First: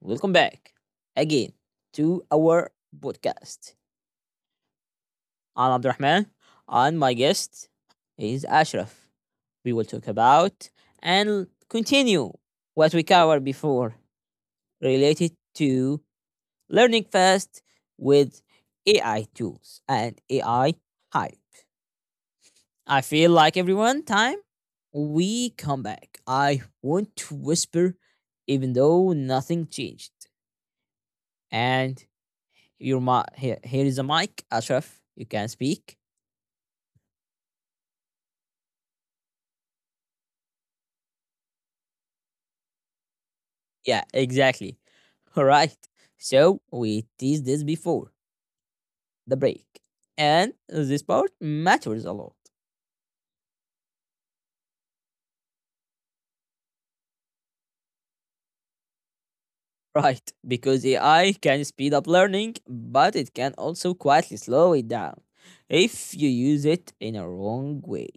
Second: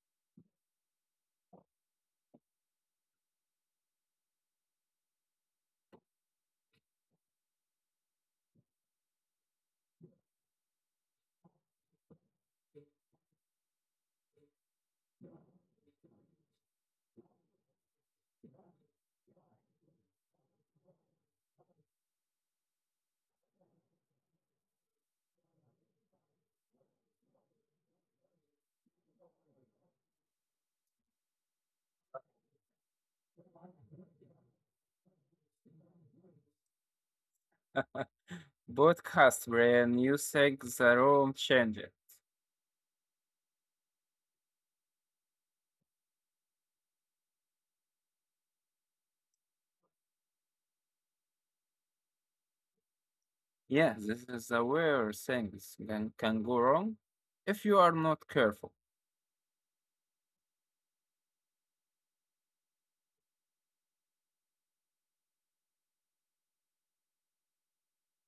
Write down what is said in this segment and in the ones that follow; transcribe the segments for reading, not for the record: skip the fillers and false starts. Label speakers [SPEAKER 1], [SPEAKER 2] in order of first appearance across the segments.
[SPEAKER 1] welcome back again to our podcast. I'm Abdurrahman, and my guest is Ashraf. We will talk about and continue what we covered before related to learning fast with AI tools and AI hype. I feel like everyone time we come back. I want to whisper even though nothing changed. And here, here is a mic, Ashraf. You can speak.
[SPEAKER 2] Podcast brain, you think the room changer?
[SPEAKER 1] Yeah, exactly. All right. So we teased this before the break, and this part matters a lot,
[SPEAKER 2] Yeah, this is the where things can go wrong if you are not careful.
[SPEAKER 1] right? Because AI can speed up learning, but it can also quietly slow it down if you use it in a wrong way.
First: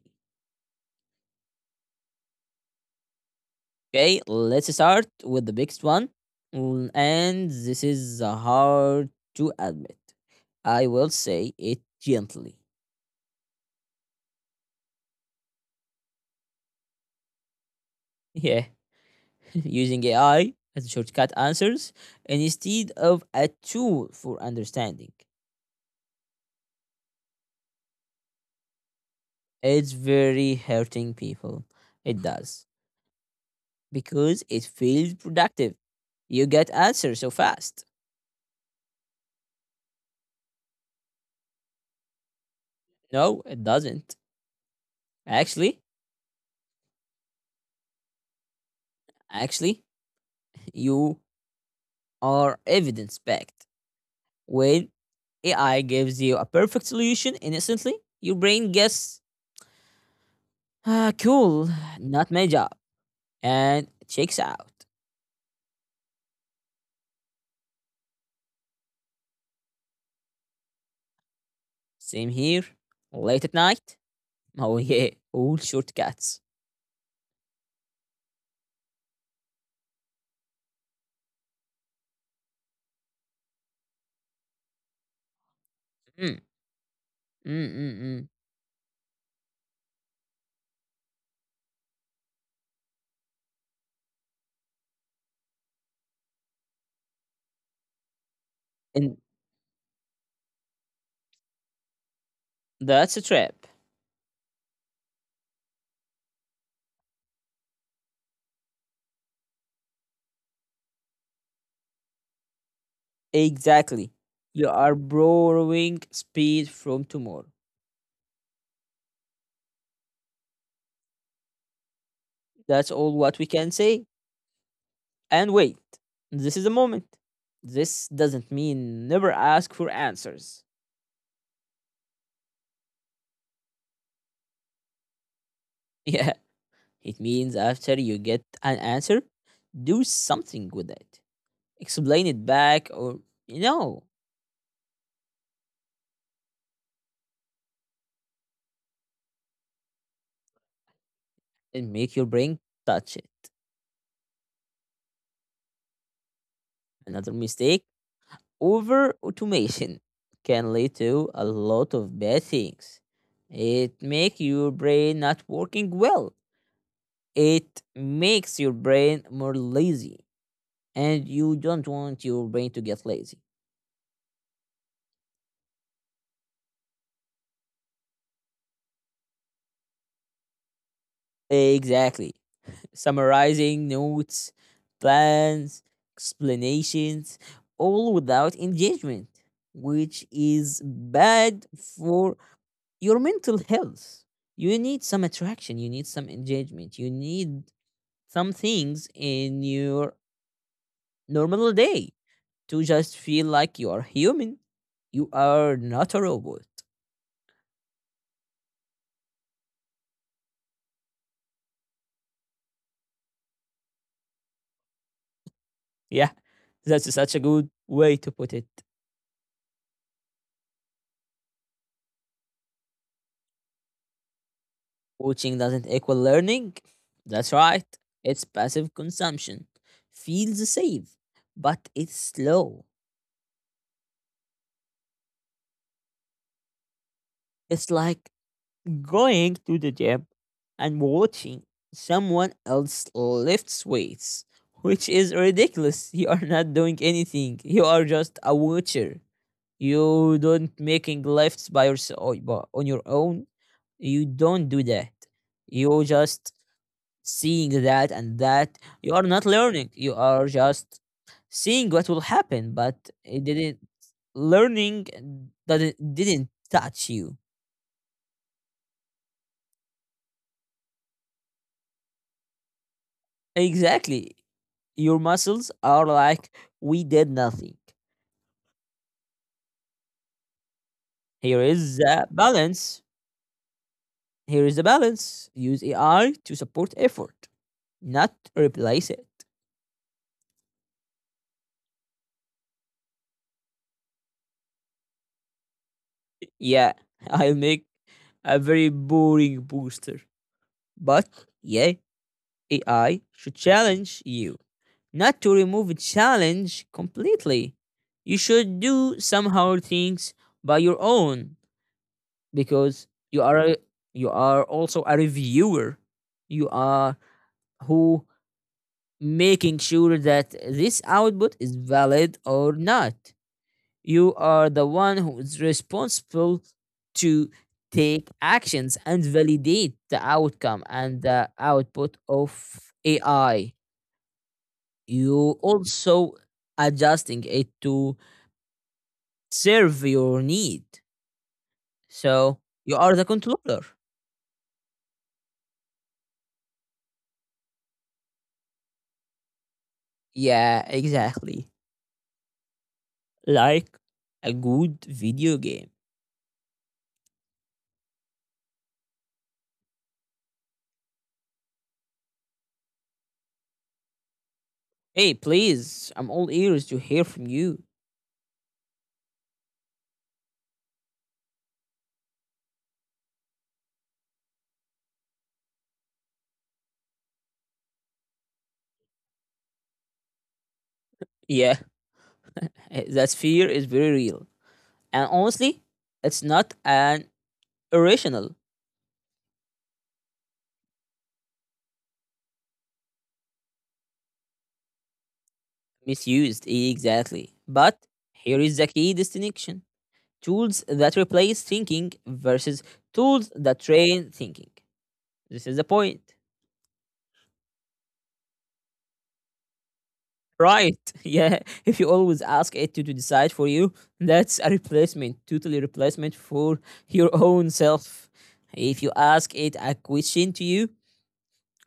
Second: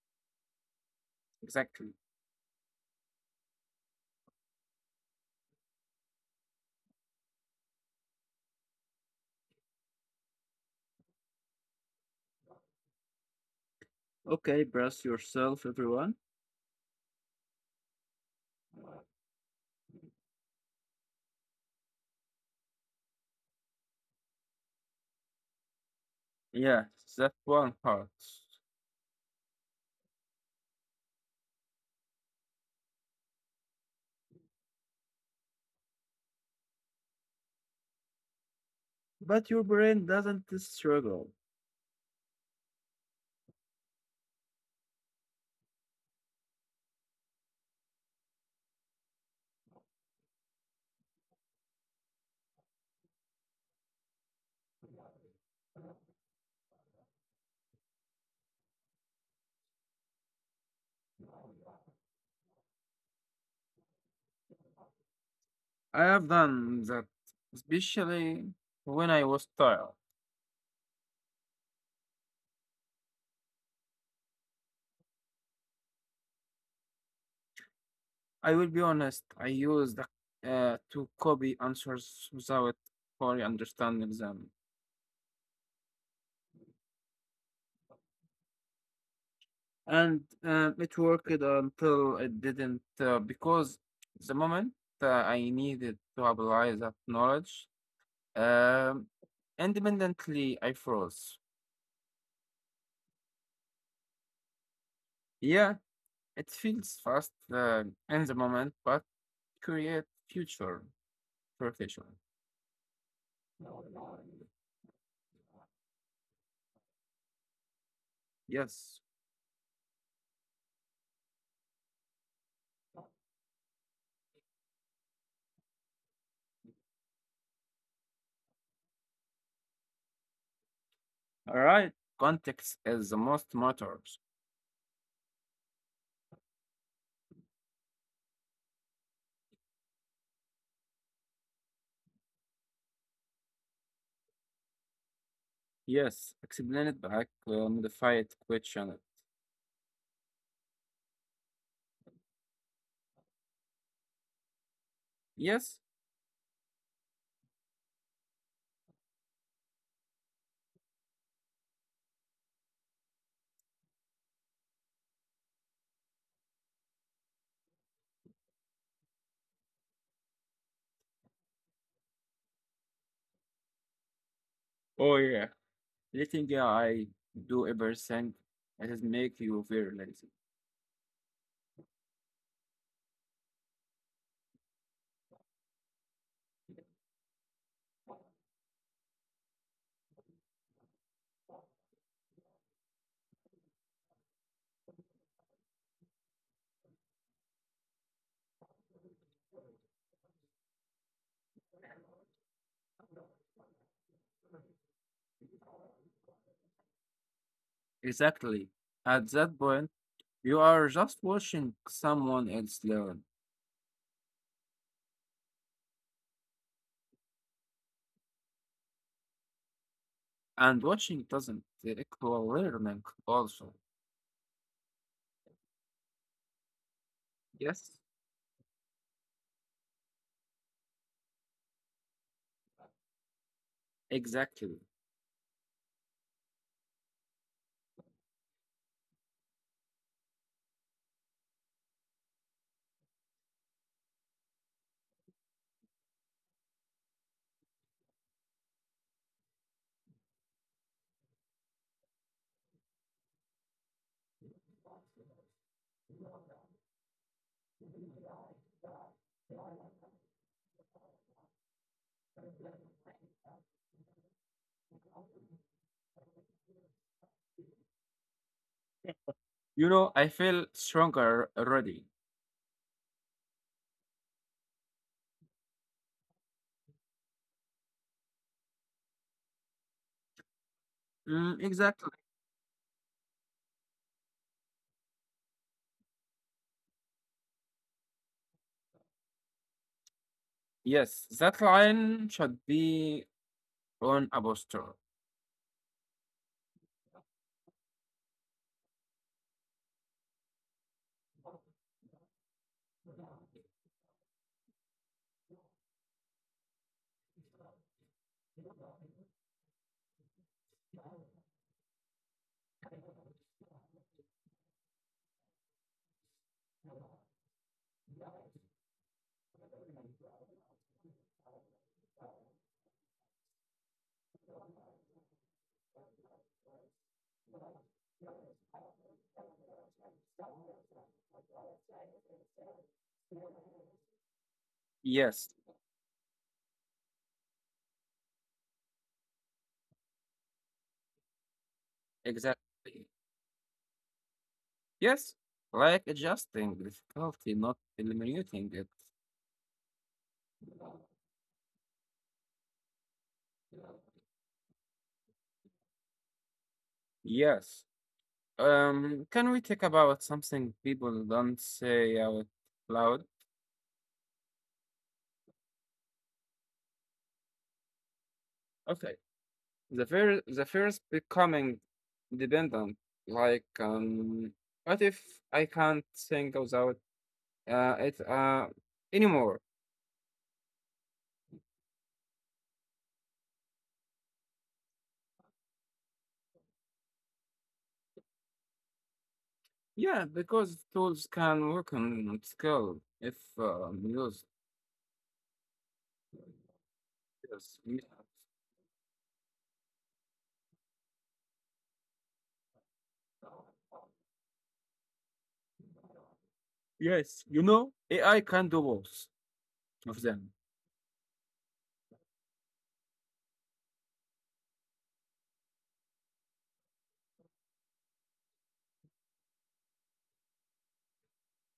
[SPEAKER 2] Exactly.
[SPEAKER 1] Okay, let's start with the biggest one, and this is hard to admit. I will say it gently.
[SPEAKER 2] Okay, brace yourself, everyone.
[SPEAKER 1] Yeah, using AI as a shortcut answers instead of a tool for understanding.
[SPEAKER 2] Yeah, that one hurts.
[SPEAKER 1] It's very hurting people. It does. Because it feels productive. You get answers so fast.
[SPEAKER 2] But your brain doesn't struggle.
[SPEAKER 1] No, it doesn't. Actually, actually, you are evidence backed. When AI gives you a perfect solution instantly, your brain gets ah, cool, not my job, and checks out.
[SPEAKER 2] I have done that, especially when I was tired.
[SPEAKER 1] Same here. Late at night. Oh yeah, all shortcuts.
[SPEAKER 2] I will be honest, I used to copy answers without fully understanding them.
[SPEAKER 1] Mm, mm, mm, mm.
[SPEAKER 2] And it worked until it didn't, because the moment I needed to apply that knowledge, um,
[SPEAKER 1] And
[SPEAKER 2] independently I froze.
[SPEAKER 1] that's a trap.
[SPEAKER 2] Yeah, it feels fast in the moment, but create future perfection.
[SPEAKER 1] Exactly. You are borrowing speed from tomorrow.
[SPEAKER 2] Yes.
[SPEAKER 1] That's all what we can say. And wait, this is the moment. This doesn't mean never ask for answers.
[SPEAKER 2] All right. Context is the most matters.
[SPEAKER 1] Yeah, it means after you get an answer, do something with it. Explain it back or, you know,
[SPEAKER 2] Yes. Explain it back. Modify it. Question it.
[SPEAKER 1] and make your brain touch it.
[SPEAKER 2] Yes.
[SPEAKER 1] Another mistake. Over automation can lead to a lot of bad things. It makes your brain not working well. It makes your brain more lazy. And you don't want your brain to get lazy.
[SPEAKER 2] Oh yeah. Letting I do everything it is make you very lazy.
[SPEAKER 1] Exactly. Summarizing notes, plans, explanations, all without engagement, which is bad for your mental health. You need some attraction, you need some engagement, you need some things in your normal day to just feel like you are human. You are not a robot.
[SPEAKER 2] Exactly. At that point, you are just watching someone else learn,
[SPEAKER 1] Yeah, that's such a good way to put it.
[SPEAKER 2] and watching doesn't equal learning. Also,
[SPEAKER 1] Watching doesn't equal learning. That's right.
[SPEAKER 2] yes,
[SPEAKER 1] It's passive consumption. Feels safe, but it's slow.
[SPEAKER 2] exactly.
[SPEAKER 1] It's like going to the gym and watching someone else lifts weights, which is ridiculous. You are not doing anything. You are just a watcher. You don't making lifts by yourself on your own. You don't do that. You just seeing that and that. You are not learning. You are just seeing what will happen, but it didn't learning that it didn't touch you.
[SPEAKER 2] You know, I feel stronger already.
[SPEAKER 1] Exactly. Your muscles are like we did nothing. Here
[SPEAKER 2] Mm,
[SPEAKER 1] is the
[SPEAKER 2] exactly.
[SPEAKER 1] balance. Here is the balance. Use AI to support effort, not replace it.
[SPEAKER 2] Yes, that line should be on a poster.
[SPEAKER 1] Yeah, I'll make a very boring booster. But yeah, AI should challenge you. Not to remove a challenge completely. You should do somehow things by your own because you are also a reviewer. You are who making sure that this output is valid or not. You are the one who is responsible to take actions and validate the outcome and the output of AI. You
[SPEAKER 2] Yes,
[SPEAKER 1] also adjusting it to serve your need. So
[SPEAKER 2] exactly.
[SPEAKER 1] you are the controller.
[SPEAKER 2] Yes, like adjusting difficulty, not eliminating it.
[SPEAKER 1] Yeah, exactly. Like a good video game.
[SPEAKER 2] Yes. Can we talk about something people don't say out loud?
[SPEAKER 1] Hey, please, I'm all ears to hear from you.
[SPEAKER 2] Okay. The fear is becoming dependent. Like, what if I can't think without it anymore?
[SPEAKER 1] Yeah, that fear is very real. And honestly, it's not an irrational,
[SPEAKER 2] Yeah, because tools can work on skill if used.
[SPEAKER 1] misused, exactly.
[SPEAKER 2] Yes,
[SPEAKER 1] But
[SPEAKER 2] y-
[SPEAKER 1] here is the key distinction, tools that replace thinking versus tools that train thinking. This is the point.
[SPEAKER 2] yes, you know, AI can do both of them.
[SPEAKER 1] Right, yeah. If you always ask it to decide for you, that's a replacement, totally replacement for your own self. If you ask it a question to you,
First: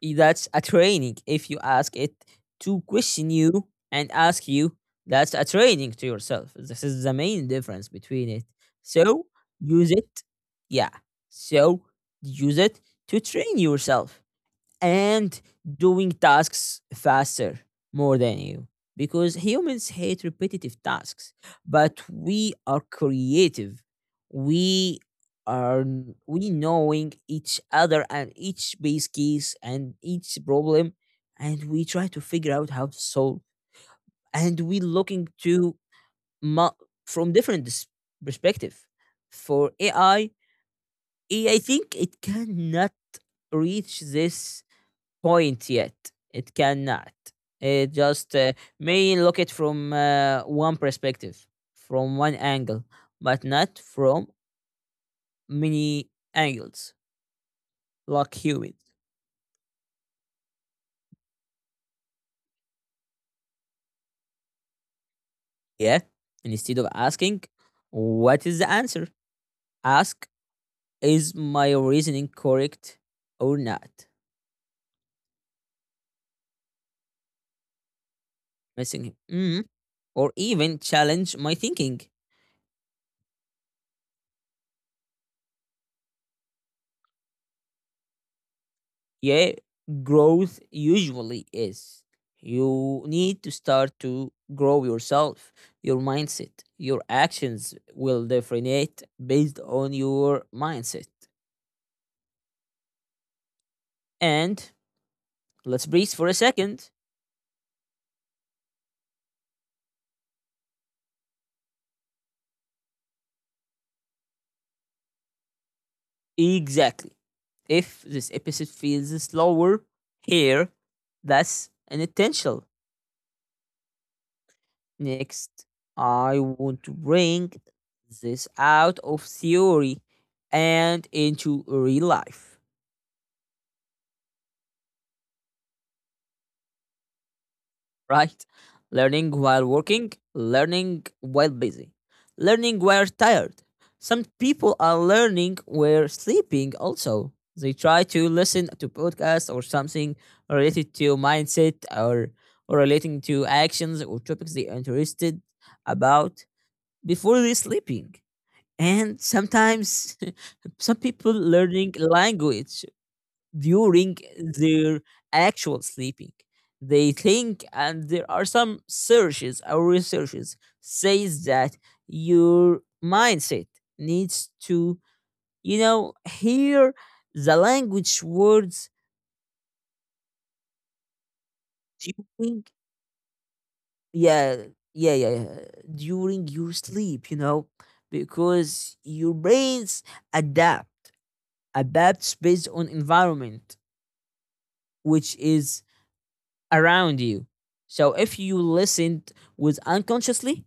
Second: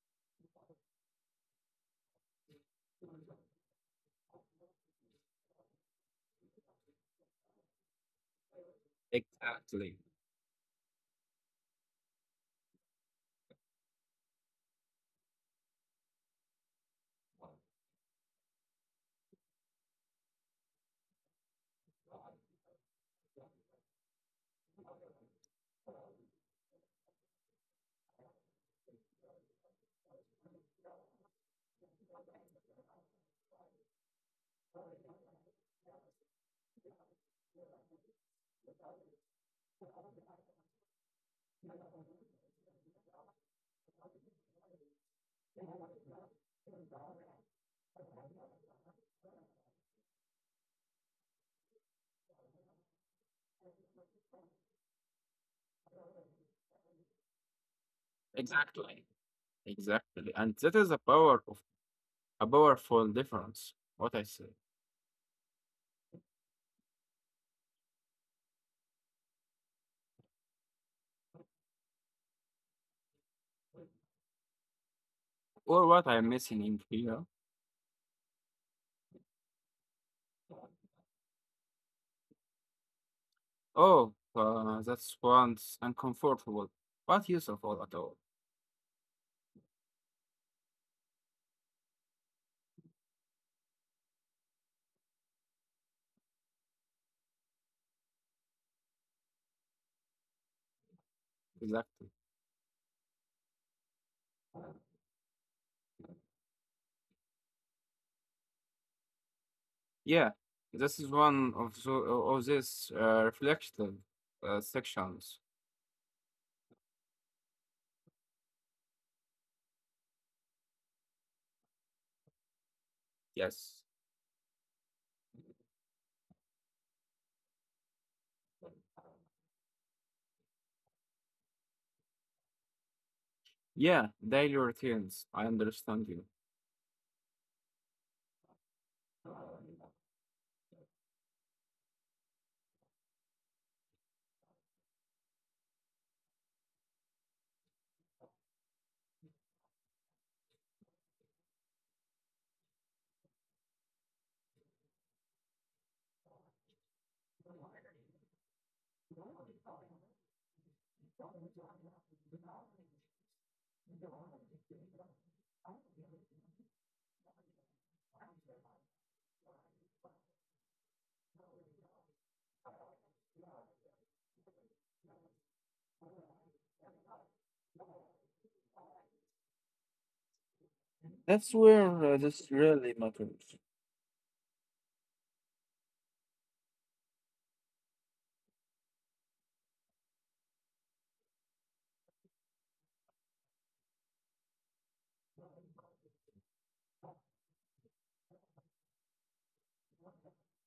[SPEAKER 1] that's a training if you ask it to question you and ask you, that's a training to yourself, this is the main difference between it. So use
[SPEAKER 2] Exactly.
[SPEAKER 1] it, yeah, so use it to train yourself and doing tasks faster more than you because humans hate repetitive tasks, but we are creative. We are n- we knowing each other and each base case and each problem, and we try to figure out how to solve, and we looking to mu- from different perspective. For AI, I think it cannot reach this point yet. It cannot. It just may look it from one perspective, from one angle, but not from many angles, like humans.
[SPEAKER 2] Exactly. Exactly. And that is the power of a powerful difference, what I say.
[SPEAKER 1] Yeah. And instead of asking, what is the answer? Ask, is my reasoning correct or not?
[SPEAKER 2] Or what I'm missing in here.
[SPEAKER 1] Missing, mm, or even challenge my thinking.
[SPEAKER 2] Oh, that's once uncomfortable, but useful at all.
[SPEAKER 1] Yeah, growth usually is you need to start to grow yourself. Your mindset, your actions will differentiate based on your mindset.
[SPEAKER 2] Exactly.
[SPEAKER 1] And let's breathe for a second.
[SPEAKER 2] Yeah, this is one of, of these reflective sections.
[SPEAKER 1] Exactly, if this episode feels slower here, that's an intentional.
[SPEAKER 2] Yes.
[SPEAKER 1] Next, I want to bring this out of theory and into real life.
[SPEAKER 2] Yeah, daily routines. I understand you.
[SPEAKER 1] Right? Learning while working, learning while busy, learning while tired. Some people are learning while sleeping also. They try to listen to podcasts or something related to mindset or relating to actions or topics they are interested about before they sleeping. And sometimes some people learning language during their actual sleeping. They think, and there are some searches or researches says that your mindset needs to, you know, hear the language words
[SPEAKER 2] That's where this
[SPEAKER 1] during,
[SPEAKER 2] really matters.
[SPEAKER 1] yeah, yeah, during your sleep, you know, because your brains adapt, adapts based on environment, which is around you. So if you listened with unconsciously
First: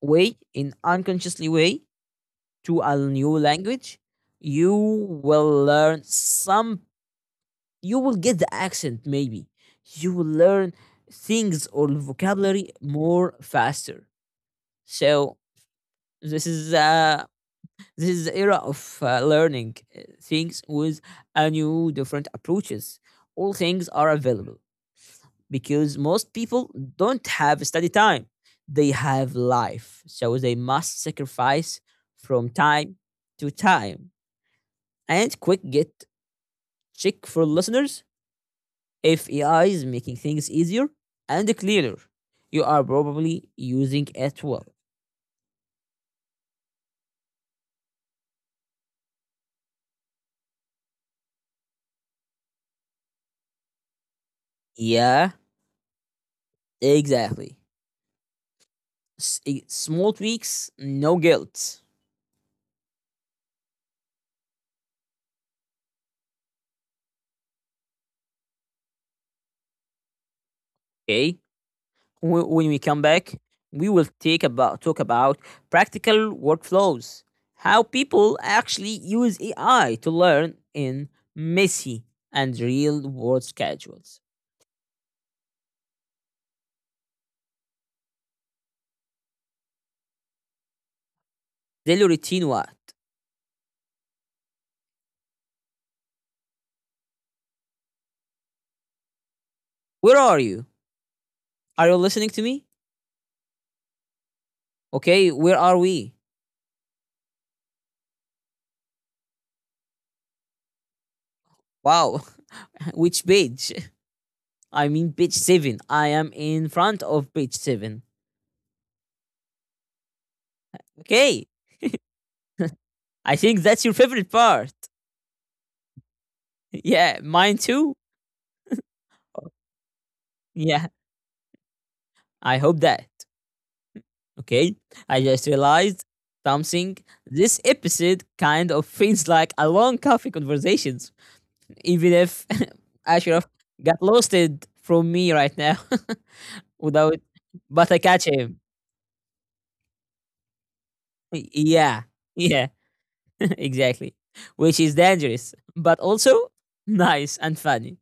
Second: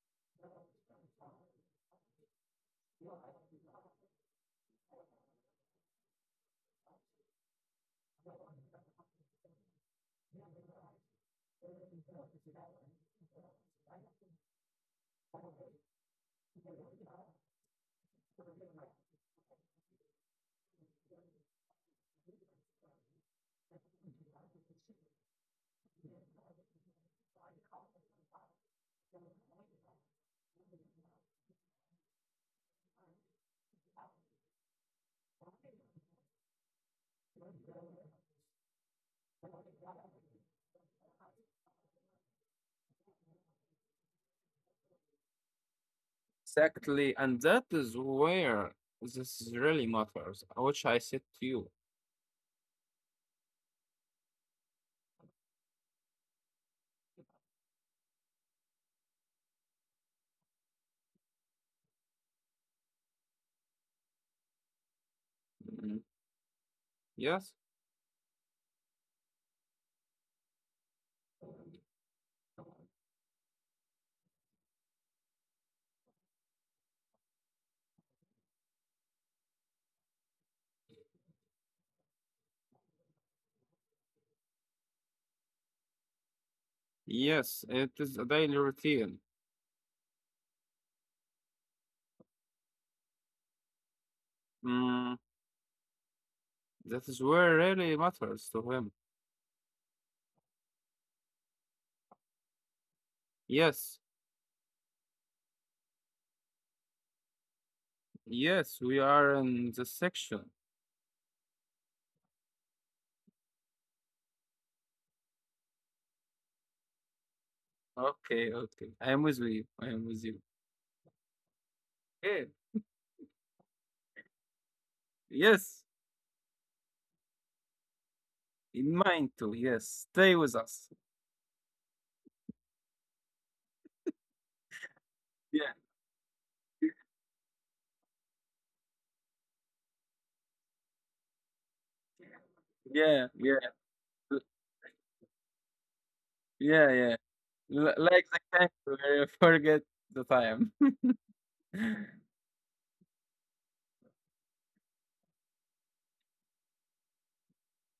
[SPEAKER 1] way, in unconsciously way to a new language, you will learn some, you will get the accent maybe. You will learn things or vocabulary more faster. So this is uh this is the era of learning things with a new different approaches. All things are available. Because most people don't have study time. They have life. So they must sacrifice from time to time. And quick get check for listeners, if AI is making things easier and clearer. You are probably using it well.
[SPEAKER 2] Exactly, and that is where this really matters, which I said to you.
[SPEAKER 1] Yeah, exactly. Small tweaks, no guilt.
[SPEAKER 2] Mhm. Yes.
[SPEAKER 1] Okay. When we come back, we will take about talk about practical workflows, how people actually use AI to learn in messy and real world schedules.
[SPEAKER 2] Yes, it is a daily routine.
[SPEAKER 1] Daily routine what?
[SPEAKER 2] Mm, that is where really matters to him.
[SPEAKER 1] Where are you? Are you listening to me?
[SPEAKER 2] Yes,
[SPEAKER 1] Okay, where are we?
[SPEAKER 2] yes, we are in the section.
[SPEAKER 1] Wow. Which page? I mean page 7. I am in front of page 7.
[SPEAKER 2] Okay, okay. I am with you. I am with you.
[SPEAKER 1] Okay.
[SPEAKER 2] Okay.
[SPEAKER 1] I think that's your favorite part.
[SPEAKER 2] Yes,
[SPEAKER 1] Yeah, mine too.
[SPEAKER 2] in mind too. Yes, stay with
[SPEAKER 1] Yeah,
[SPEAKER 2] us.
[SPEAKER 1] I hope that. Okay, I just
[SPEAKER 2] Yeah,
[SPEAKER 1] realized something. This episode kind of feels like a long coffee conversations, even if
[SPEAKER 2] yeah,
[SPEAKER 1] Ashraf
[SPEAKER 2] yeah,
[SPEAKER 1] got
[SPEAKER 2] l-
[SPEAKER 1] loosted from me right now
[SPEAKER 2] yeah,
[SPEAKER 1] without,
[SPEAKER 2] yeah.
[SPEAKER 1] but I catch
[SPEAKER 2] Like the
[SPEAKER 1] him.
[SPEAKER 2] cat, we forget the time.
[SPEAKER 1] Yeah, yeah, exactly. Which is dangerous, but also nice and funny.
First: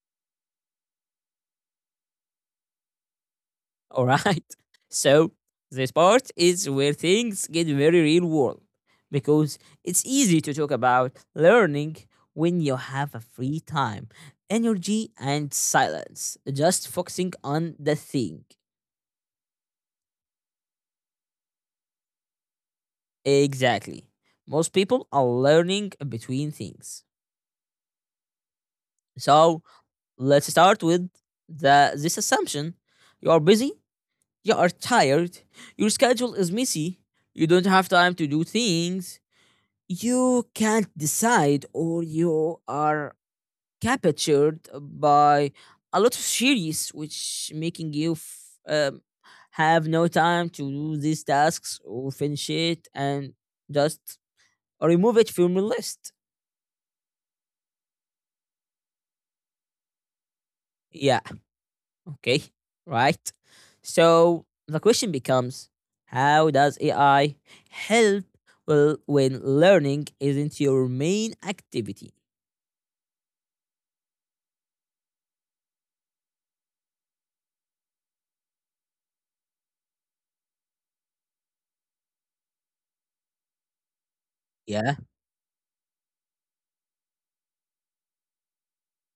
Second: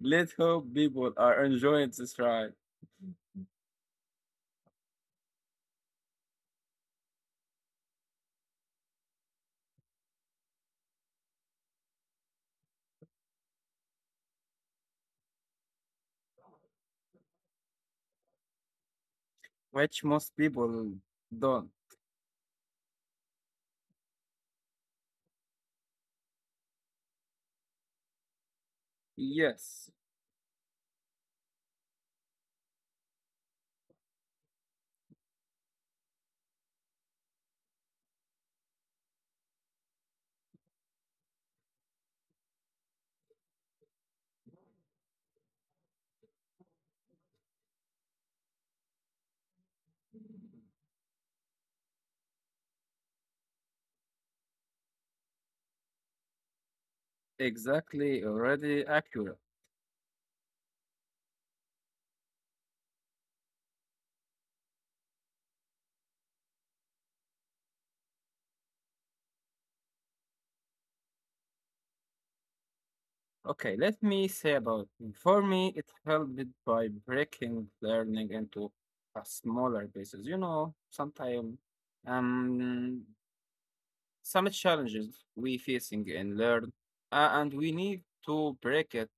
[SPEAKER 2] Let hope people are enjoying this ride,
[SPEAKER 1] All right. So this part is where things get very real world because it's easy to talk about learning when you have a free time, energy, and silence, just focusing on the thing.
[SPEAKER 2] which most people don't.
[SPEAKER 1] Exactly. Most people are learning between things. So
[SPEAKER 2] Yes,
[SPEAKER 1] let's start with the this assumption. You are busy, you are tired, your schedule is messy, you don't have time to do things, you can't decide or you are captured by a lot of series which making you um, have no time to do these tasks or finish it and just remove it from your list.
[SPEAKER 2] exactly. Already accurate.
[SPEAKER 1] Yeah, okay, right. So the question becomes, how does AI help well when learning isn't your main activity?
[SPEAKER 2] Okay, let me say about it. For me, it helped by breaking learning into a smaller pieces. You know, sometimes um, some
[SPEAKER 1] Yeah,
[SPEAKER 2] challenges we facing in learn, and we need to break it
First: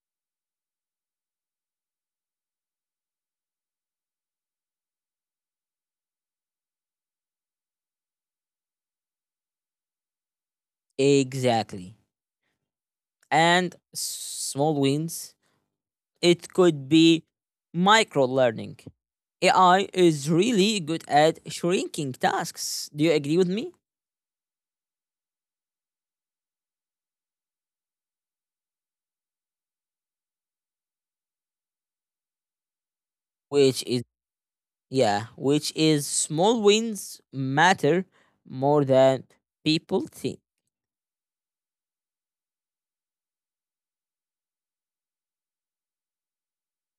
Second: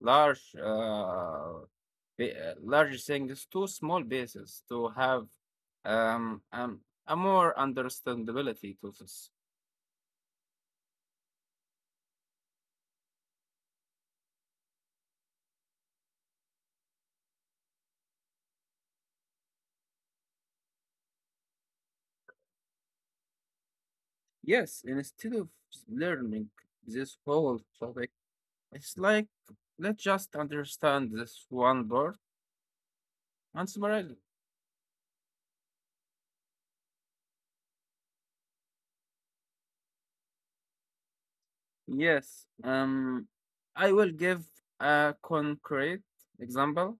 [SPEAKER 2] large, large things to small pieces to have um, um a more understandability to this.
[SPEAKER 1] exactly, and small wins. It could be micro learning. AI is really good at shrinking tasks. Do you agree with me?
[SPEAKER 2] Yes, instead of learning this whole topic, it's like, let's just understand this one part and
[SPEAKER 1] Which is,
[SPEAKER 2] smile.
[SPEAKER 1] yeah, which is small wins matter more than people think.
[SPEAKER 2] Yes, I will give a concrete example.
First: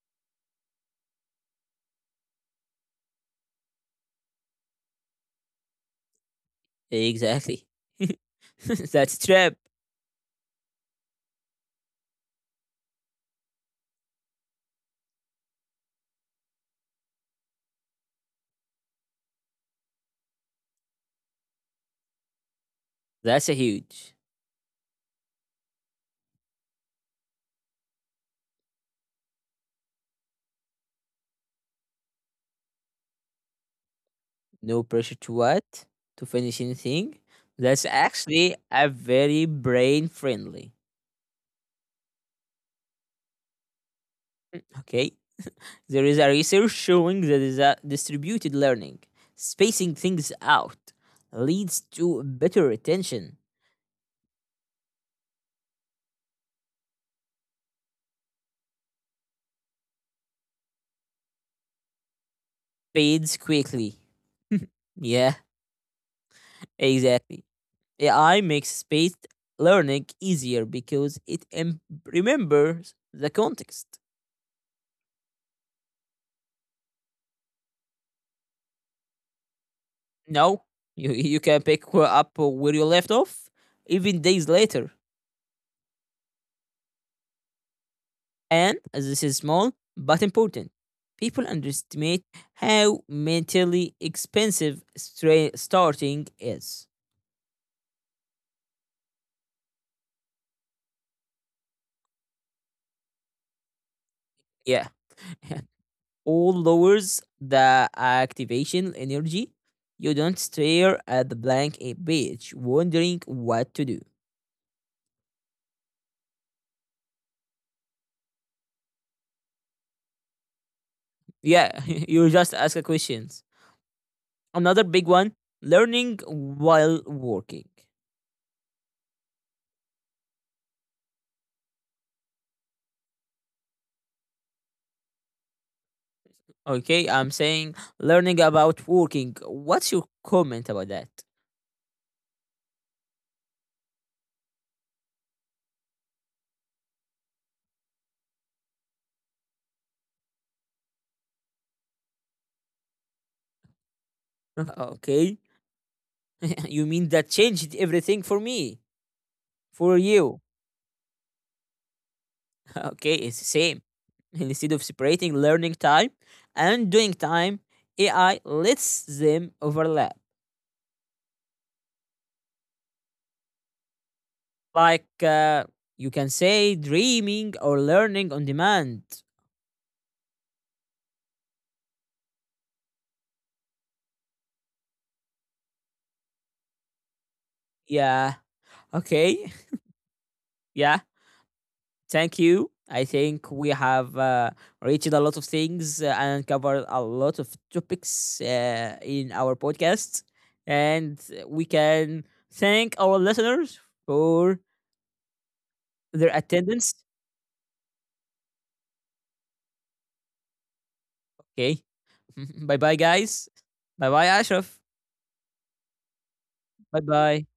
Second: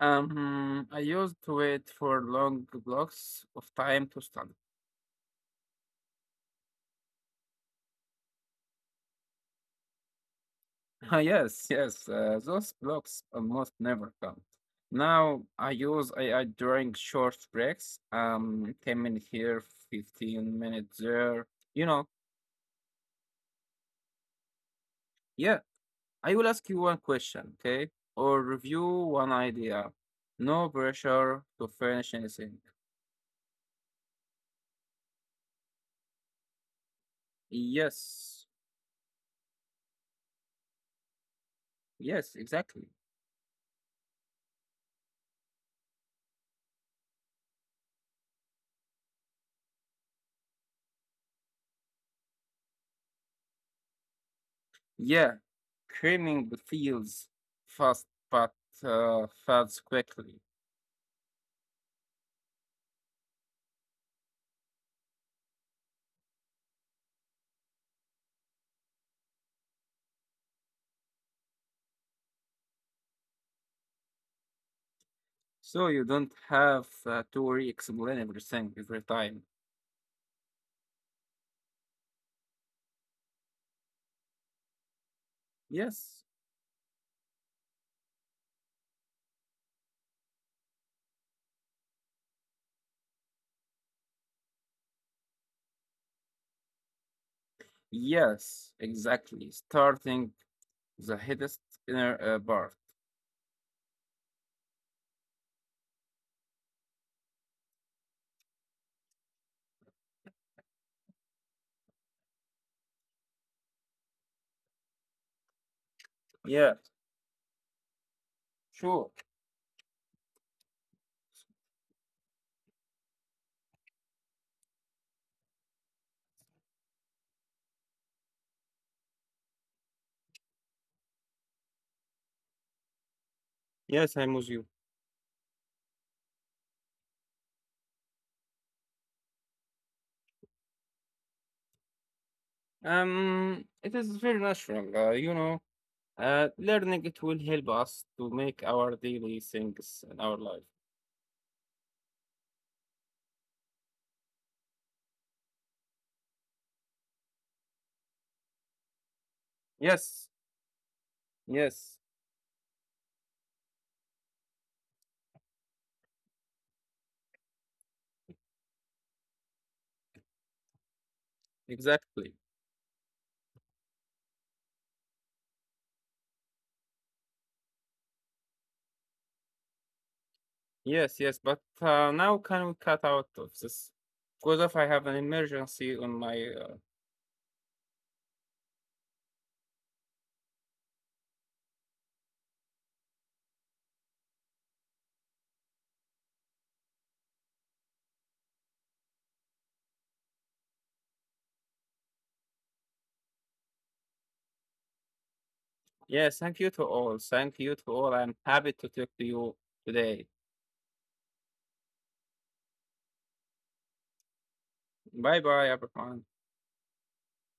[SPEAKER 2] I used to wait for long blocks of time to study.
[SPEAKER 1] Exactly. That's trap.
[SPEAKER 2] Ah, yes, yes, those blocks almost never come. Now I use AI during short breaks, 10 minutes here, 15 minutes there, you know.
[SPEAKER 1] That's a huge.
[SPEAKER 2] Yeah, I will ask you one question, okay? Or review one idea. No pressure to finish anything.
[SPEAKER 1] No pressure to what? To finish anything. That's
[SPEAKER 2] Yes,
[SPEAKER 1] actually a very brain friendly.
[SPEAKER 2] yes, exactly.
[SPEAKER 1] Okay. There is a research showing that distributed learning, spacing things out, leads to better retention,
[SPEAKER 2] Yeah, creaming feels fast but fades quickly.
[SPEAKER 1] fades quickly. Yeah, exactly. AI makes spaced learning easier because it remembers the context.
[SPEAKER 2] So you don't have to re-explain everything every time.
[SPEAKER 1] No, you can pick up where you left off even days later.
[SPEAKER 2] Yes,
[SPEAKER 1] And as this is small but important, people underestimate how mentally expensive starting is.
[SPEAKER 2] yes, exactly. Starting the hardest inner part.
[SPEAKER 1] Yeah. All lowers the activation energy. You don't stare at the blank page wondering what to do.
[SPEAKER 2] Yeah, sure.
[SPEAKER 1] Yeah, you just ask a questions. Another big one, learning while working.
[SPEAKER 2] Yes, I'm with you.
[SPEAKER 1] Okay, I'm saying learning about working. What's your comment about that?
[SPEAKER 2] It is very natural, you know. Learning it will help us to make our daily things in our life.
[SPEAKER 1] Okay. You mean that changed everything for me, for
[SPEAKER 2] Yes,
[SPEAKER 1] you.
[SPEAKER 2] yes,
[SPEAKER 1] Okay, it's the same. Instead of separating learning time and doing time, AI lets them overlap.
[SPEAKER 2] exactly.
[SPEAKER 1] Like you can say dreaming or learning on demand.
[SPEAKER 2] Yes, yes. But now can we cut out of this? Because if I have an emergency on my.
[SPEAKER 1] Yeah, okay, yeah. Thank you. I think we have reached a lot of things and covered a lot of topics in our podcast. And we can thank our listeners for their
[SPEAKER 2] Yes, thank you to
[SPEAKER 1] attendance.
[SPEAKER 2] all. Thank you to all. I'm happy to talk to you today.
[SPEAKER 1] Okay. Bye bye, guys. Bye bye, Ashraf.
[SPEAKER 2] Bye bye, everyone.
[SPEAKER 1] Bye bye.